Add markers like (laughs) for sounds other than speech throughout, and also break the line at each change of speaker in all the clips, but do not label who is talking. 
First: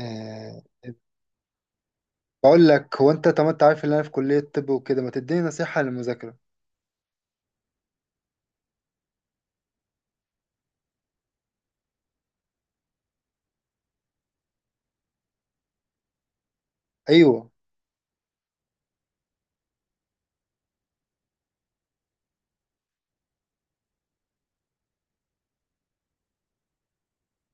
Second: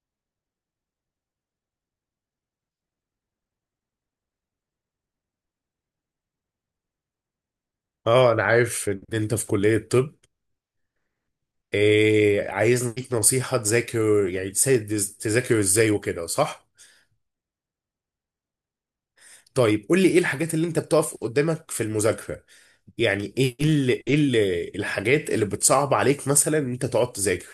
آه. بقول لك، هو انت طب انت عارف ان انا في كلية طب وكده، ما تديني نصيحة للمذاكرة؟
اه، انا عارف ان انت في كلية طب. إيه، عايز ليك نصيحة تذاكر يعني تساعد، تذاكر ازاي وكده صح؟
ايوه.
طيب قول لي ايه الحاجات اللي انت بتقف قدامك في المذاكرة؟ يعني ايه الحاجات اللي بتصعب عليك مثلا ان انت تقعد تذاكر؟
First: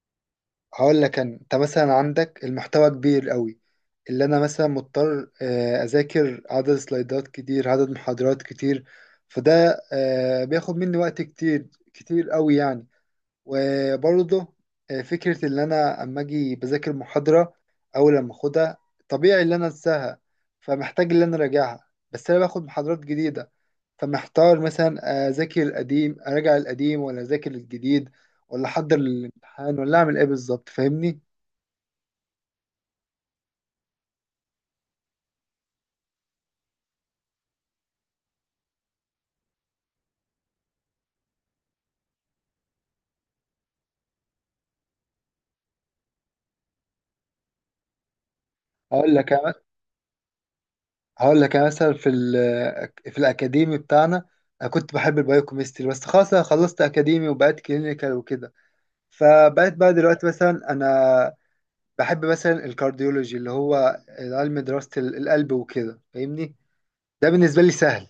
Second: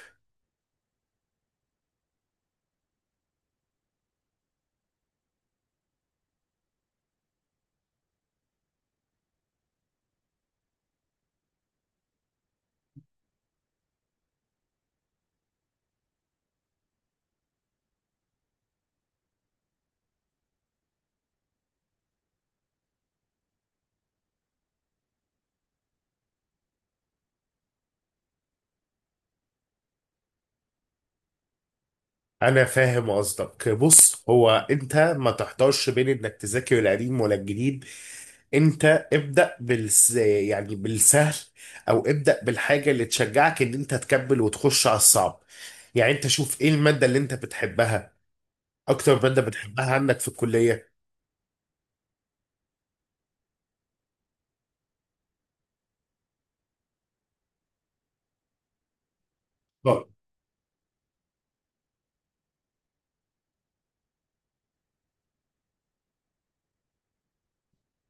هقول لك انا، انت مثلا عندك المحتوى كبير قوي، اللي انا مثلا مضطر اذاكر عدد سلايدات كتير، عدد محاضرات كتير، فده بياخد مني وقت كتير، كتير قوي يعني. وبرضه، فكرة إن أنا أما أجي بذاكر محاضرة أول لما أخدها، طبيعي إن أنا أنساها، فمحتاج إن أنا أراجعها بس أنا باخد محاضرات جديدة، فمحتار مثلا أذاكر القديم أراجع القديم ولا أذاكر الجديد، ولا أحضر للامتحان، ولا أعمل إيه بالظبط؟ فاهمني؟
انا فاهم قصدك، بص هو انت ما تحتارش بين انك تذاكر القديم ولا الجديد. انت ابدأ يعني بالسهل، او ابدأ بالحاجة اللي تشجعك ان انت تكمل وتخش على الصعب. يعني انت شوف ايه المادة اللي انت بتحبها،
هقول
اكتر
لك
مادة
أنا-
بتحبها عندك في الكلية.
هقول لك أنا مثلا في الأكاديمي بتاعنا أنا كنت بحب البايوكيمستري، بس خلاص أنا خلصت أكاديمي وبقيت كلينيكال وكده. فبقيت بقى
طب،
دلوقتي مثلا أنا بحب مثلا الكارديولوجي، اللي هو علم دراسة القلب وكده، فاهمني؟ ده بالنسبة لي سهل.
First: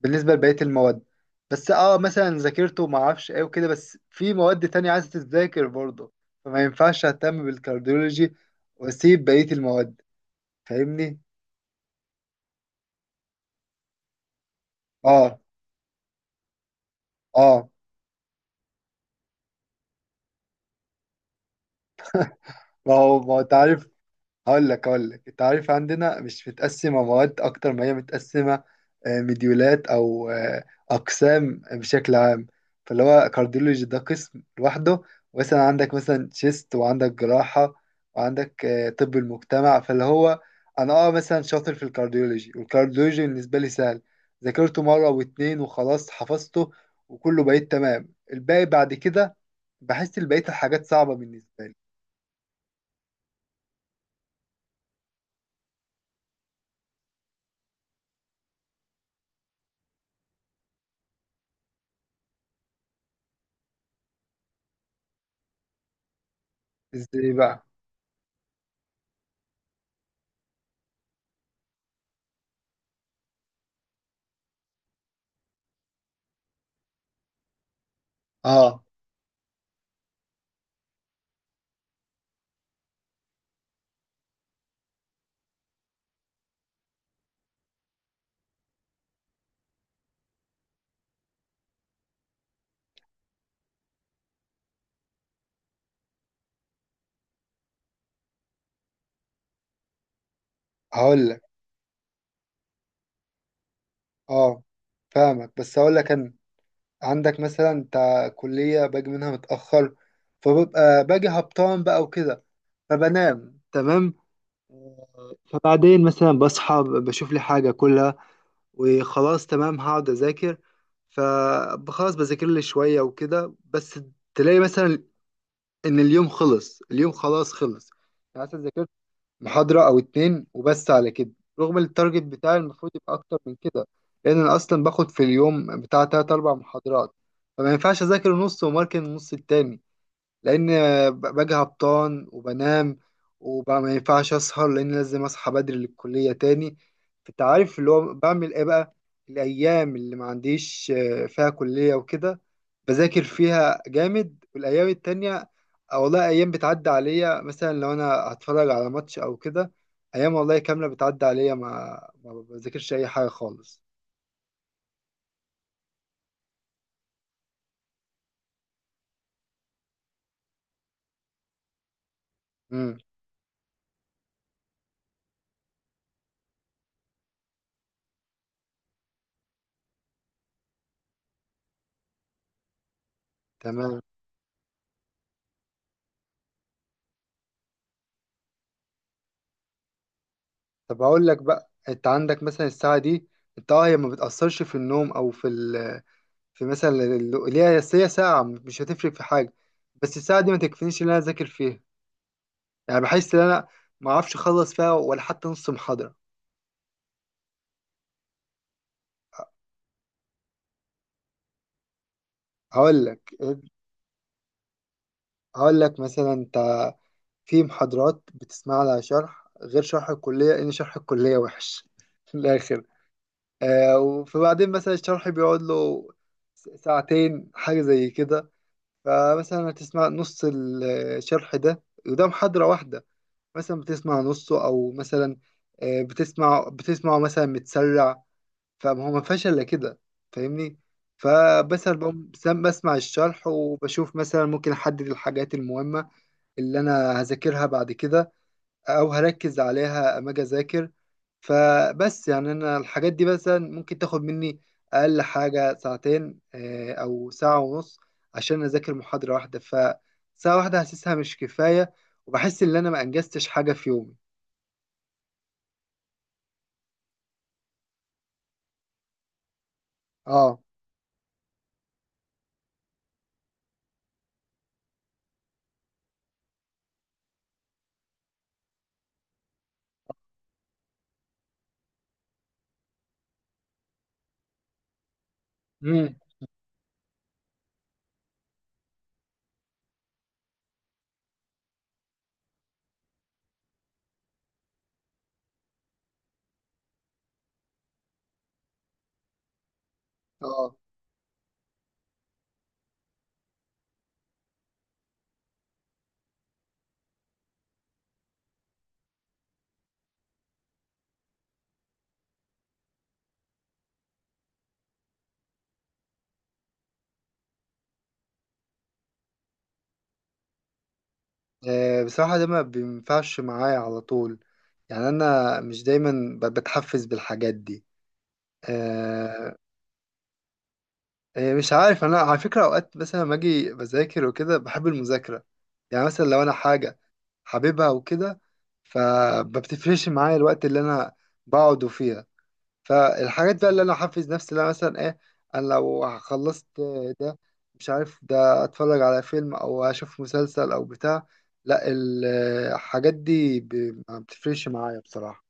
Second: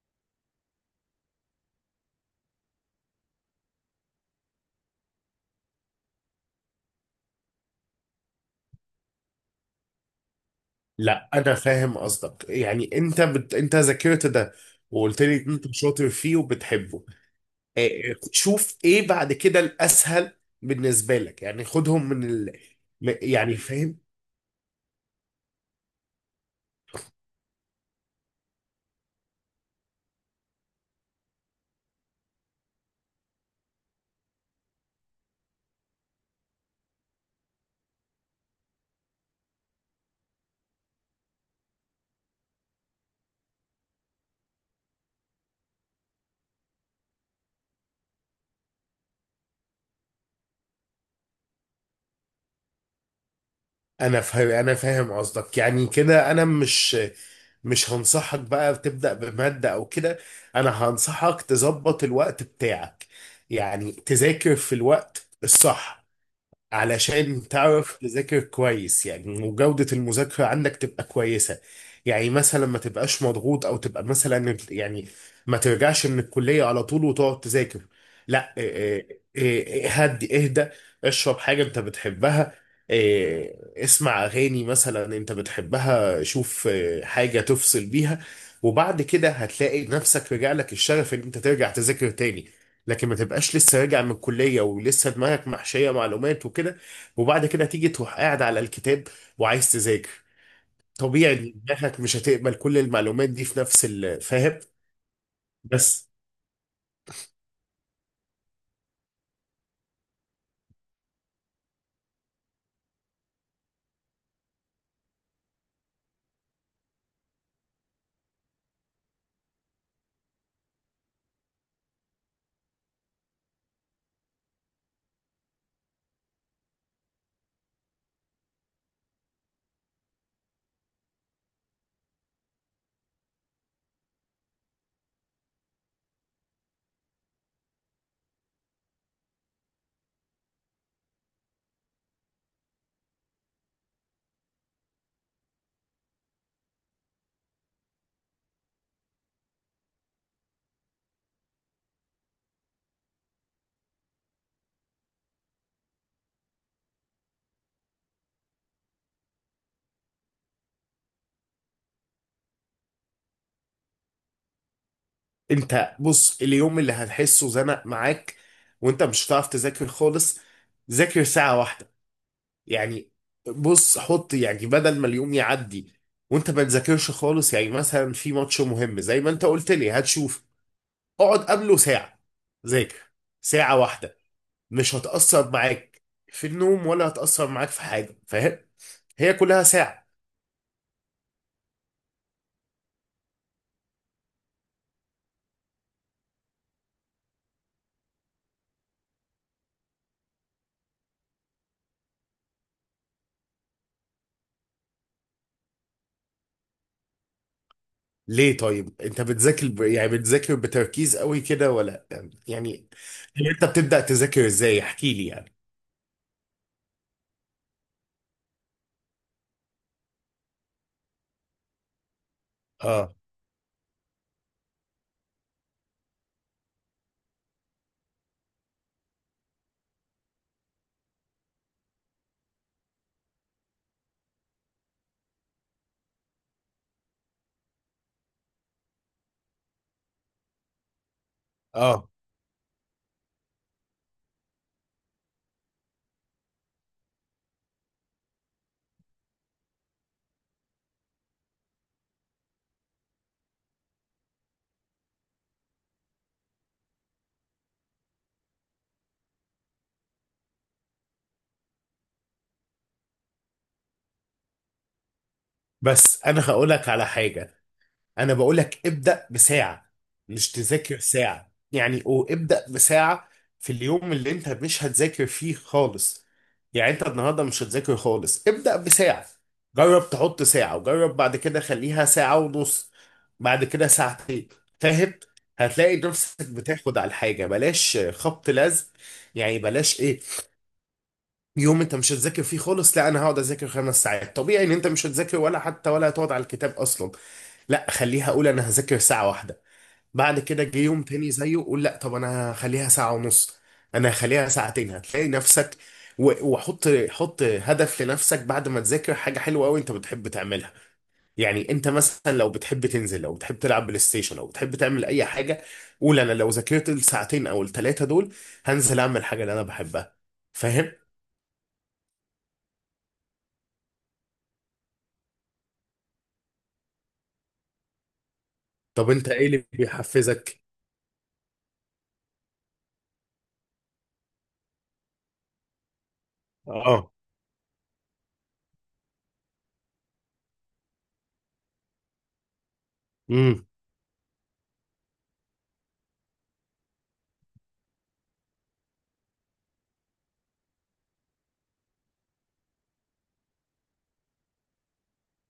بالنسبة لبقية المواد، بس اه مثلا ذاكرته ما اعرفش ايه وكده، بس في مواد تانية عايزة تتذاكر برضه، فما ينفعش اهتم بالكارديولوجي واسيب بقية المواد، فاهمني؟
لا انا فاهم قصدك، يعني انت انت ذاكرت ده وقلت لي
اه.
ان انت شاطر فيه وبتحبه.
اه.
تشوف ايه بعد كده الاسهل بالنسبه لك، يعني خدهم من
ما
م-
هو ما هو انت
يعني
عارف.
فاهم.
هقول لك انت عارف، عندنا مش متقسمه مواد اكتر ما هي متقسمه مديولات، او اقسام بشكل عام. فاللي هو كارديولوجي ده قسم لوحده، مثلا عندك مثلا شيست، وعندك جراحه، وعندك طب المجتمع. فاللي هو انا اه مثلا شاطر في الكارديولوجي، والكارديولوجي بالنسبه لي سهل، ذاكرته مره واتنين وخلاص حفظته وكله، بقيت تمام. الباقي بعد كده بحس بقيه الحاجات صعبه بالنسبه لي.
انا فاهم قصدك، يعني كده انا مش هنصحك بقى تبدا بماده او كده، انا هنصحك تظبط الوقت بتاعك، يعني تذاكر في الوقت الصح
ازاي
علشان
بقى؟
تعرف تذاكر كويس، يعني وجودة المذاكرة عندك تبقى كويسة. يعني مثلا ما تبقاش مضغوط، او تبقى مثلا يعني ما ترجعش من الكلية على طول وتقعد تذاكر. لا
اه.
إيه، هدي اهدى، اشرب حاجة انت بتحبها، اسمع اغاني مثلا انت بتحبها، شوف حاجة تفصل بيها. وبعد كده هتلاقي نفسك رجع لك الشغف ان انت ترجع تذاكر تاني، لكن ما تبقاش لسه راجع من الكلية ولسه دماغك محشية معلومات وكده، وبعد كده تيجي تروح قاعد على الكتاب وعايز تذاكر.
هقول
طبيعي
لك.
إن دماغك مش هتقبل كل المعلومات دي في نفس الفاهم.
اه، فاهمك، بس اقول
بس
لك انا، عندك مثلا انت كلية باجي منها متأخر، فببقى باجي هبطان بقى وكده، فبنام تمام. فبعدين مثلا بصحى بشوف لي حاجة كلها، وخلاص تمام هقعد أذاكر، فخلاص بذاكر لي شوية وكده، بس تلاقي مثلا إن اليوم خلص، اليوم خلاص خلص، يعني مثلا ذاكرت محاضرة أو اتنين وبس على كده. رغم التارجت بتاعي المفروض يبقى أكتر من كده، لأن أنا أصلا باخد في اليوم بتاع تلات أربع محاضرات، فما ينفعش أذاكر نص وماركن النص التاني، لان باجي هبطان وبنام، وبقى ما ينفعش اسهر لان لازم اصحى بدري للكليه تاني. فانت عارف اللي هو بعمل ايه بقى؟ الايام اللي ما عنديش فيها كليه وكده، بذاكر فيها جامد، والايام التانية أو والله ايام بتعدي عليا، مثلا لو انا هتفرج على ماتش او كده، ايام والله كامله بتعدي عليا ما بذاكرش اي حاجه خالص.
انت بص، اليوم اللي هتحسه زنق معاك وانت مش هتعرف تذاكر خالص، ذاكر ساعة واحدة
امم.
يعني. بص حط يعني بدل ما اليوم يعدي وانت ما تذاكرش خالص، يعني مثلا في ماتش مهم زي ما انت قلت لي هتشوف، اقعد قبله ساعة ذاكر ساعة
تمام.
واحدة، مش هتأثر معاك في النوم ولا هتأثر معاك في حاجة، فاهم؟ هي كلها ساعة.
طب هقول لك بقى، انت عندك مثلا الساعة دي، انت هي ما بتأثرش في النوم او في ال في مثلا ال- اللي هي، بس هي ساعة مش هتفرق في حاجة، بس الساعة دي ما تكفينيش ان انا اذاكر فيها، يعني بحس ان انا ما اعرفش اخلص فيها ولا حتى نص محاضرة.
ليه طيب؟ انت بتذاكر يعني بتذاكر بتركيز قوي كده ولا يعني،
هقول لك
انت بتبدأ تذاكر ازاي احكي لي يعني.
هقول لك مثلا انت، في محاضرات بتسمع لها شرح غير شرح الكلية، ان شرح الكلية وحش (laughs) في الاخر.
اه.
آه، وفبعدين مثلا الشرح بيقعد له ساعتين، حاجة زي كده، فمثلا هتسمع نص الشرح ده قدام حضرة واحدة، مثلا بتسمع نصه أو مثلا، بتسمعه مثلا متسرع، فما هو ما فيهاش إلا كده، فاهمني؟ فمثلا
اه.
بقوم بسمع الشرح وبشوف مثلا ممكن أحدد الحاجات المهمة اللي أنا هذاكرها بعد كده، او هركز عليها اما اجي اذاكر. فبس يعني انا الحاجات دي مثلا ممكن تاخد مني اقل حاجه ساعتين، او ساعه ونص، عشان اذاكر محاضره واحده، فساعه واحده حاسسها مش كفايه، وبحس ان انا ما انجزتش حاجه في يومي.
بس انا هقولك على حاجة، انا بقول لك ابدأ بساعة، مش
اه.
تذاكر ساعة يعني، او ابدأ بساعة في اليوم اللي انت مش هتذاكر فيه خالص. يعني انت النهارده مش هتذاكر خالص، ابدأ بساعة. جرب تحط ساعة، وجرب بعد كده خليها ساعة ونص، بعد كده ساعتين، فاهم؟ هتلاقي
مم.
نفسك بتاخد على الحاجة، بلاش خبط لزق يعني، بلاش ايه، يوم انت مش هتذاكر فيه خالص لا انا هقعد اذاكر خمس ساعات، طبيعي ان انت مش هتذاكر ولا حتى ولا هتقعد على الكتاب اصلا. لا خليها، اقول انا هذاكر ساعة واحدة، بعد كده
اه.
جه يوم تاني زيه قول لا طب انا هخليها ساعة ونص، انا هخليها ساعتين، هتلاقي نفسك. وحط هدف لنفسك بعد ما تذاكر، حاجة حلوة قوي انت بتحب تعملها. يعني انت مثلا لو بتحب تنزل، لو بتحب تلعب بلاي ستيشن، لو بتحب تعمل اي حاجة، قول انا لو ذاكرت الساعتين او الثلاثة دول هنزل اعمل حاجة اللي انا بحبها، فاهم؟
بصراحه ده ما بينفعش معايا على طول، يعني انا مش دايما بتحفز بالحاجات دي.
طب انت ايه
آه،
اللي بيحفزك؟
إيه، مش عارف انا، على فكره اوقات مثلا لما اجي بذاكر وكده بحب المذاكره، يعني مثلا لو انا حاجه
اه.
حاببها وكده، فبتفرقش معايا الوقت اللي انا بقعد فيها. فالحاجات
امم.
بقى اللي انا احفز نفسي لها مثلا ايه؟ انا لو خلصت ده، مش عارف، ده اتفرج على فيلم او اشوف مسلسل او بتاع، لا ال- الحاجات دي ما بتفرقش معايا بصراحه.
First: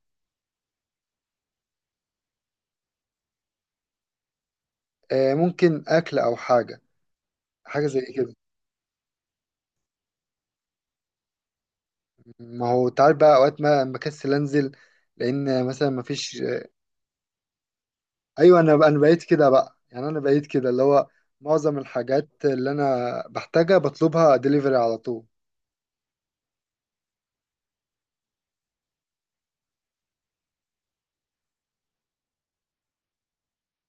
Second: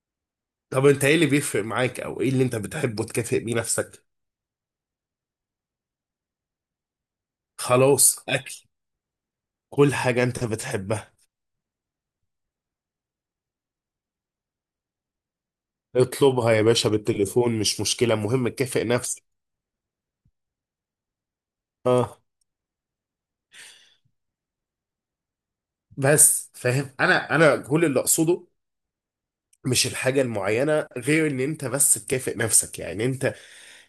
طب انت ايه اللي بيفرق معاك او ايه اللي انت بتحبه تكافئ بيه نفسك؟
إيه، ممكن اكل او حاجه، حاجه زي
خلاص
كده.
اكل، كل حاجة انت بتحبها.
ما هو تعال بقى، اوقات ما بكسل انزل، لان مثلا ما فيش.
اطلبها يا باشا بالتليفون، مش مشكلة، المهم
ايوه، انا
تكافئ
انا بقيت
نفسك.
كده بقى، يعني انا بقيت كده اللي هو معظم
اه.
الحاجات اللي انا بحتاجها بطلبها ديليفري على طول.
بس فاهم، انا انا كل اللي اقصده مش الحاجة المعينة، غير ان انت بس تكافئ نفسك يعني. انت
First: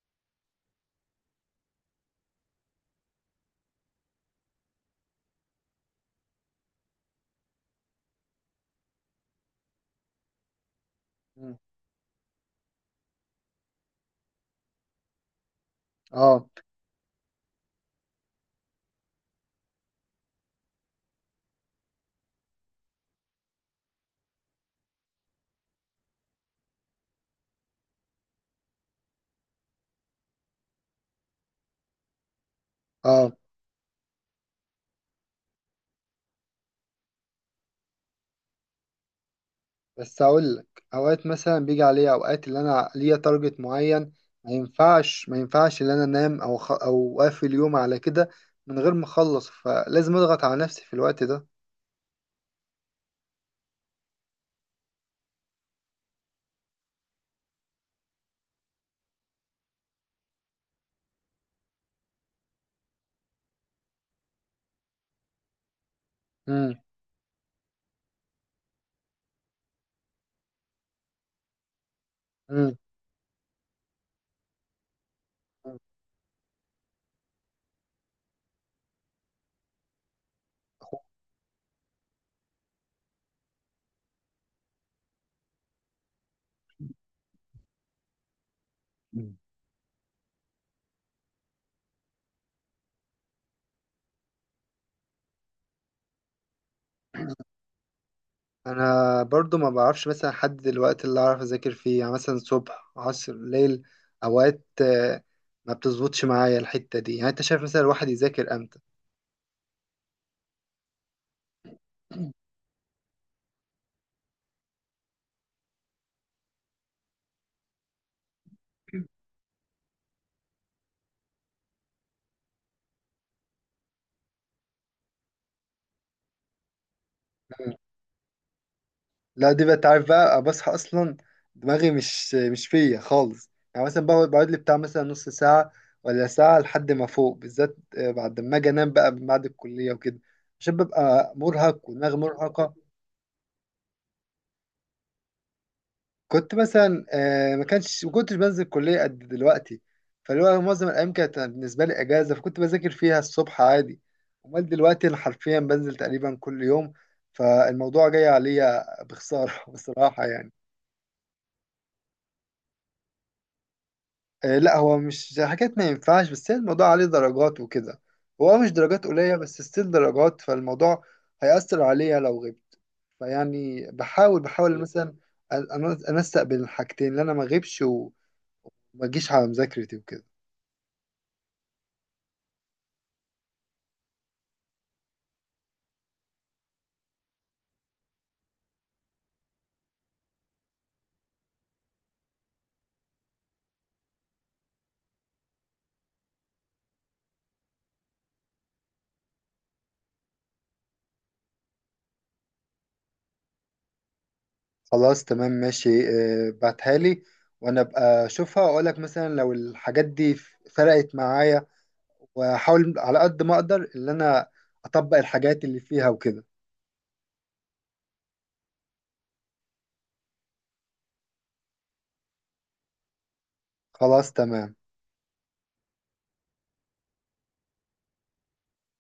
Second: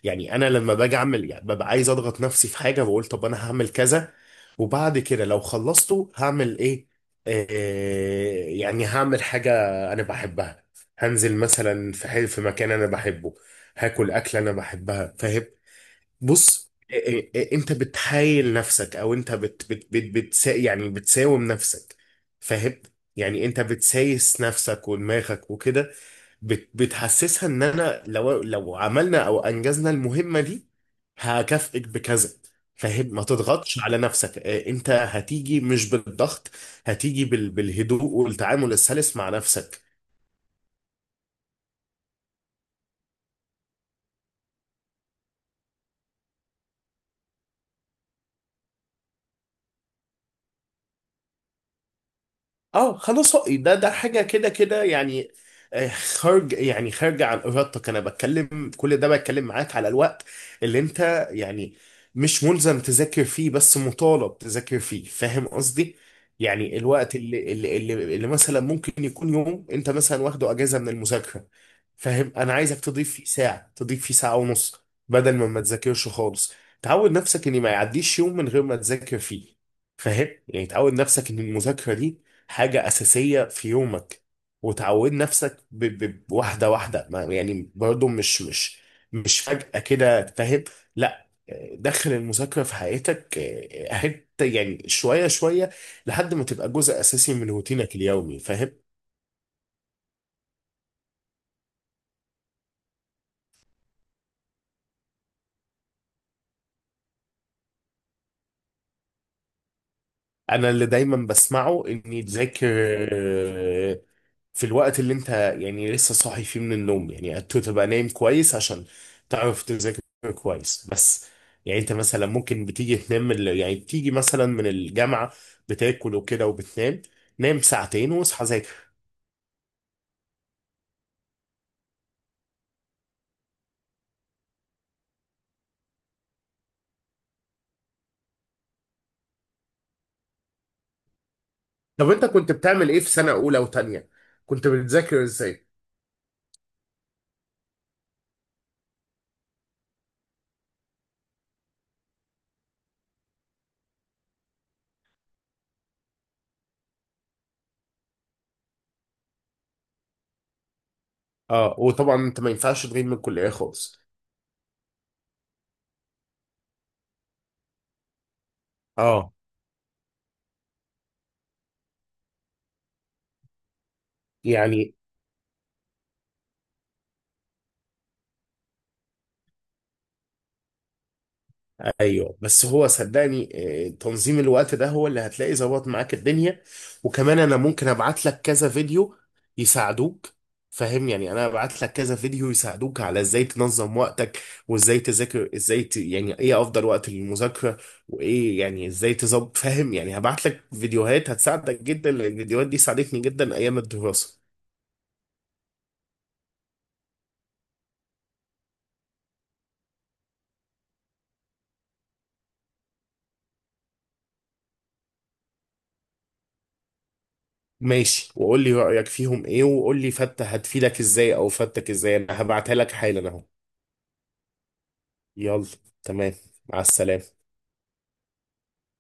يعني انا لما باجي اعمل يعني ببقى عايز اضغط نفسي في حاجه، بقول طب انا هعمل كذا، وبعد كده لو خلصته هعمل ايه. آه، يعني هعمل حاجه انا بحبها، هنزل
مم.
مثلا في في مكان انا بحبه، هاكل اكله انا بحبها، فاهم؟
اه.
بص، انت بتحايل نفسك، او انت بت بت بت بتسا يعني بتساوم نفسك، فاهم؟ يعني انت بتسايس نفسك ودماغك وكده، بتحسسها ان انا لو عملنا او انجزنا المهمه دي هكافئك بكذا. فاهم؟ ما
اه.
تضغطش على نفسك. انت هتيجي مش بالضغط، هتيجي بالهدوء والتعامل السلس مع نفسك.
بس اقول لك اوقات مثلا بيجي عليا اوقات اللي انا ليا تارجت معين، ما ينفعش ان انا انام او او اقفل اليوم على كده من غير ما اخلص، فلازم اضغط على نفسي في الوقت ده.
اه خلاص، ده ده حاجه كده كده يعني. خارج يعني خارجه عن ارادتك. انا بتكلم كل ده بتكلم معاك على الوقت اللي انت يعني مش ملزم تذاكر فيه، بس مطالب تذاكر فيه، فاهم قصدي؟
امم.
يعني الوقت اللي مثلا ممكن يكون يوم انت مثلا واخده اجازه من المذاكره، فاهم؟ انا عايزك تضيف فيه ساعه، تضيف فيه ساعه ونص، بدل ما تذاكرش خالص. تعود نفسك ان ما يعديش يوم من غير ما تذاكر فيه، فاهم؟ يعني تعود نفسك ان المذاكره دي حاجة أساسية في يومك، وتعود نفسك بواحدة واحدة، يعني برضو مش مش
امم.
مش فجأة كده، فاهم؟ لا، دخل المذاكرة في حياتك حتة يعني، شوية شوية، لحد ما تبقى جزء أساسي من روتينك اليومي، فاهم؟
انا برضو ما بعرفش مثلا احدد الوقت اللي اعرف اذاكر فيه، يعني مثلا صبح عصر ليل. اوقات ما بتظبطش معايا الحتة دي، يعني انت شايف مثلا الواحد يذاكر امتى؟
انا اللي دايما بسمعه اني تذاكر آه، في الوقت اللي انت يعني لسه صاحي فيه من النوم، يعني انت تبقى نايم كويس عشان تعرف تذاكر كويس بس. يعني انت مثلا ممكن بتيجي تنام من يعني بتيجي مثلا من الجامعة، بتاكل وكده وبتنام، نام
(clears throat)
ساعتين واصحى ذاكر.
لا دي بقى تعرف بقى بصحى اصلا دماغي مش فيا خالص، يعني مثلا بقعد لي بتاع مثلا نص ساعة ولا ساعة لحد ما فوق، بالذات بعد ما اجي انام بقى بعد الكلية وكده، عشان ببقى مرهق
طب
ودماغي
انت كنت
مرهقة.
بتعمل ايه في سنة اولى وتانية، كنت بتذاكر ازاي؟
كنت مثلا ما كنتش بنزل الكلية قد دلوقتي، فاللي هو معظم الأيام كانت بالنسبة لي إجازة، فكنت بذاكر فيها الصبح عادي. أمال دلوقتي أنا حرفيا بنزل تقريبا كل يوم، فالموضوع جاي عليا بخسارة (laughs) بصراحة يعني.
اه، وطبعا انت ما ينفعش تغيب من الكلية خالص.
لا هو مش حاجات ما ينفعش، بس هي الموضوع عليه درجات وكده، هو مش درجات
اه
قليلة بس ستيل درجات، فالموضوع هيأثر عليا لو غبت. فيعني بحاول
يعني
مثلا أنسق بين الحاجتين، إن أنا ما أغيبش وما أجيش على مذاكرتي وكده.
ايوه. بس هو صدقني، تنظيم الوقت ده هو اللي هتلاقي ظبط معاك الدنيا. وكمان انا ممكن ابعت لك كذا فيديو يساعدوك، فاهم؟ يعني انا ابعت لك كذا فيديو يساعدوك على ازاي تنظم وقتك، وازاي تذاكر، ازاي يعني ايه افضل وقت للمذاكره، وايه يعني ازاي تظبط، فاهم؟ يعني هبعت لك فيديوهات هتساعدك جدا، لان الفيديوهات دي ساعدتني جدا ايام الدراسه.
خلاص تمام ماشي. بعتها لي وانا ابقى اشوفها واقول لك مثلا لو الحاجات دي فرقت معايا، واحاول على قد ما اقدر ان انا اطبق الحاجات اللي فيها وكده.
ماشي، وقول لي رايك فيهم ايه، وقول لي فتة هتفيدك ازاي او فتك ازاي، انا هبعتها لك حالا اهو.
خلاص تمام.
يلا، تمام، مع السلامة.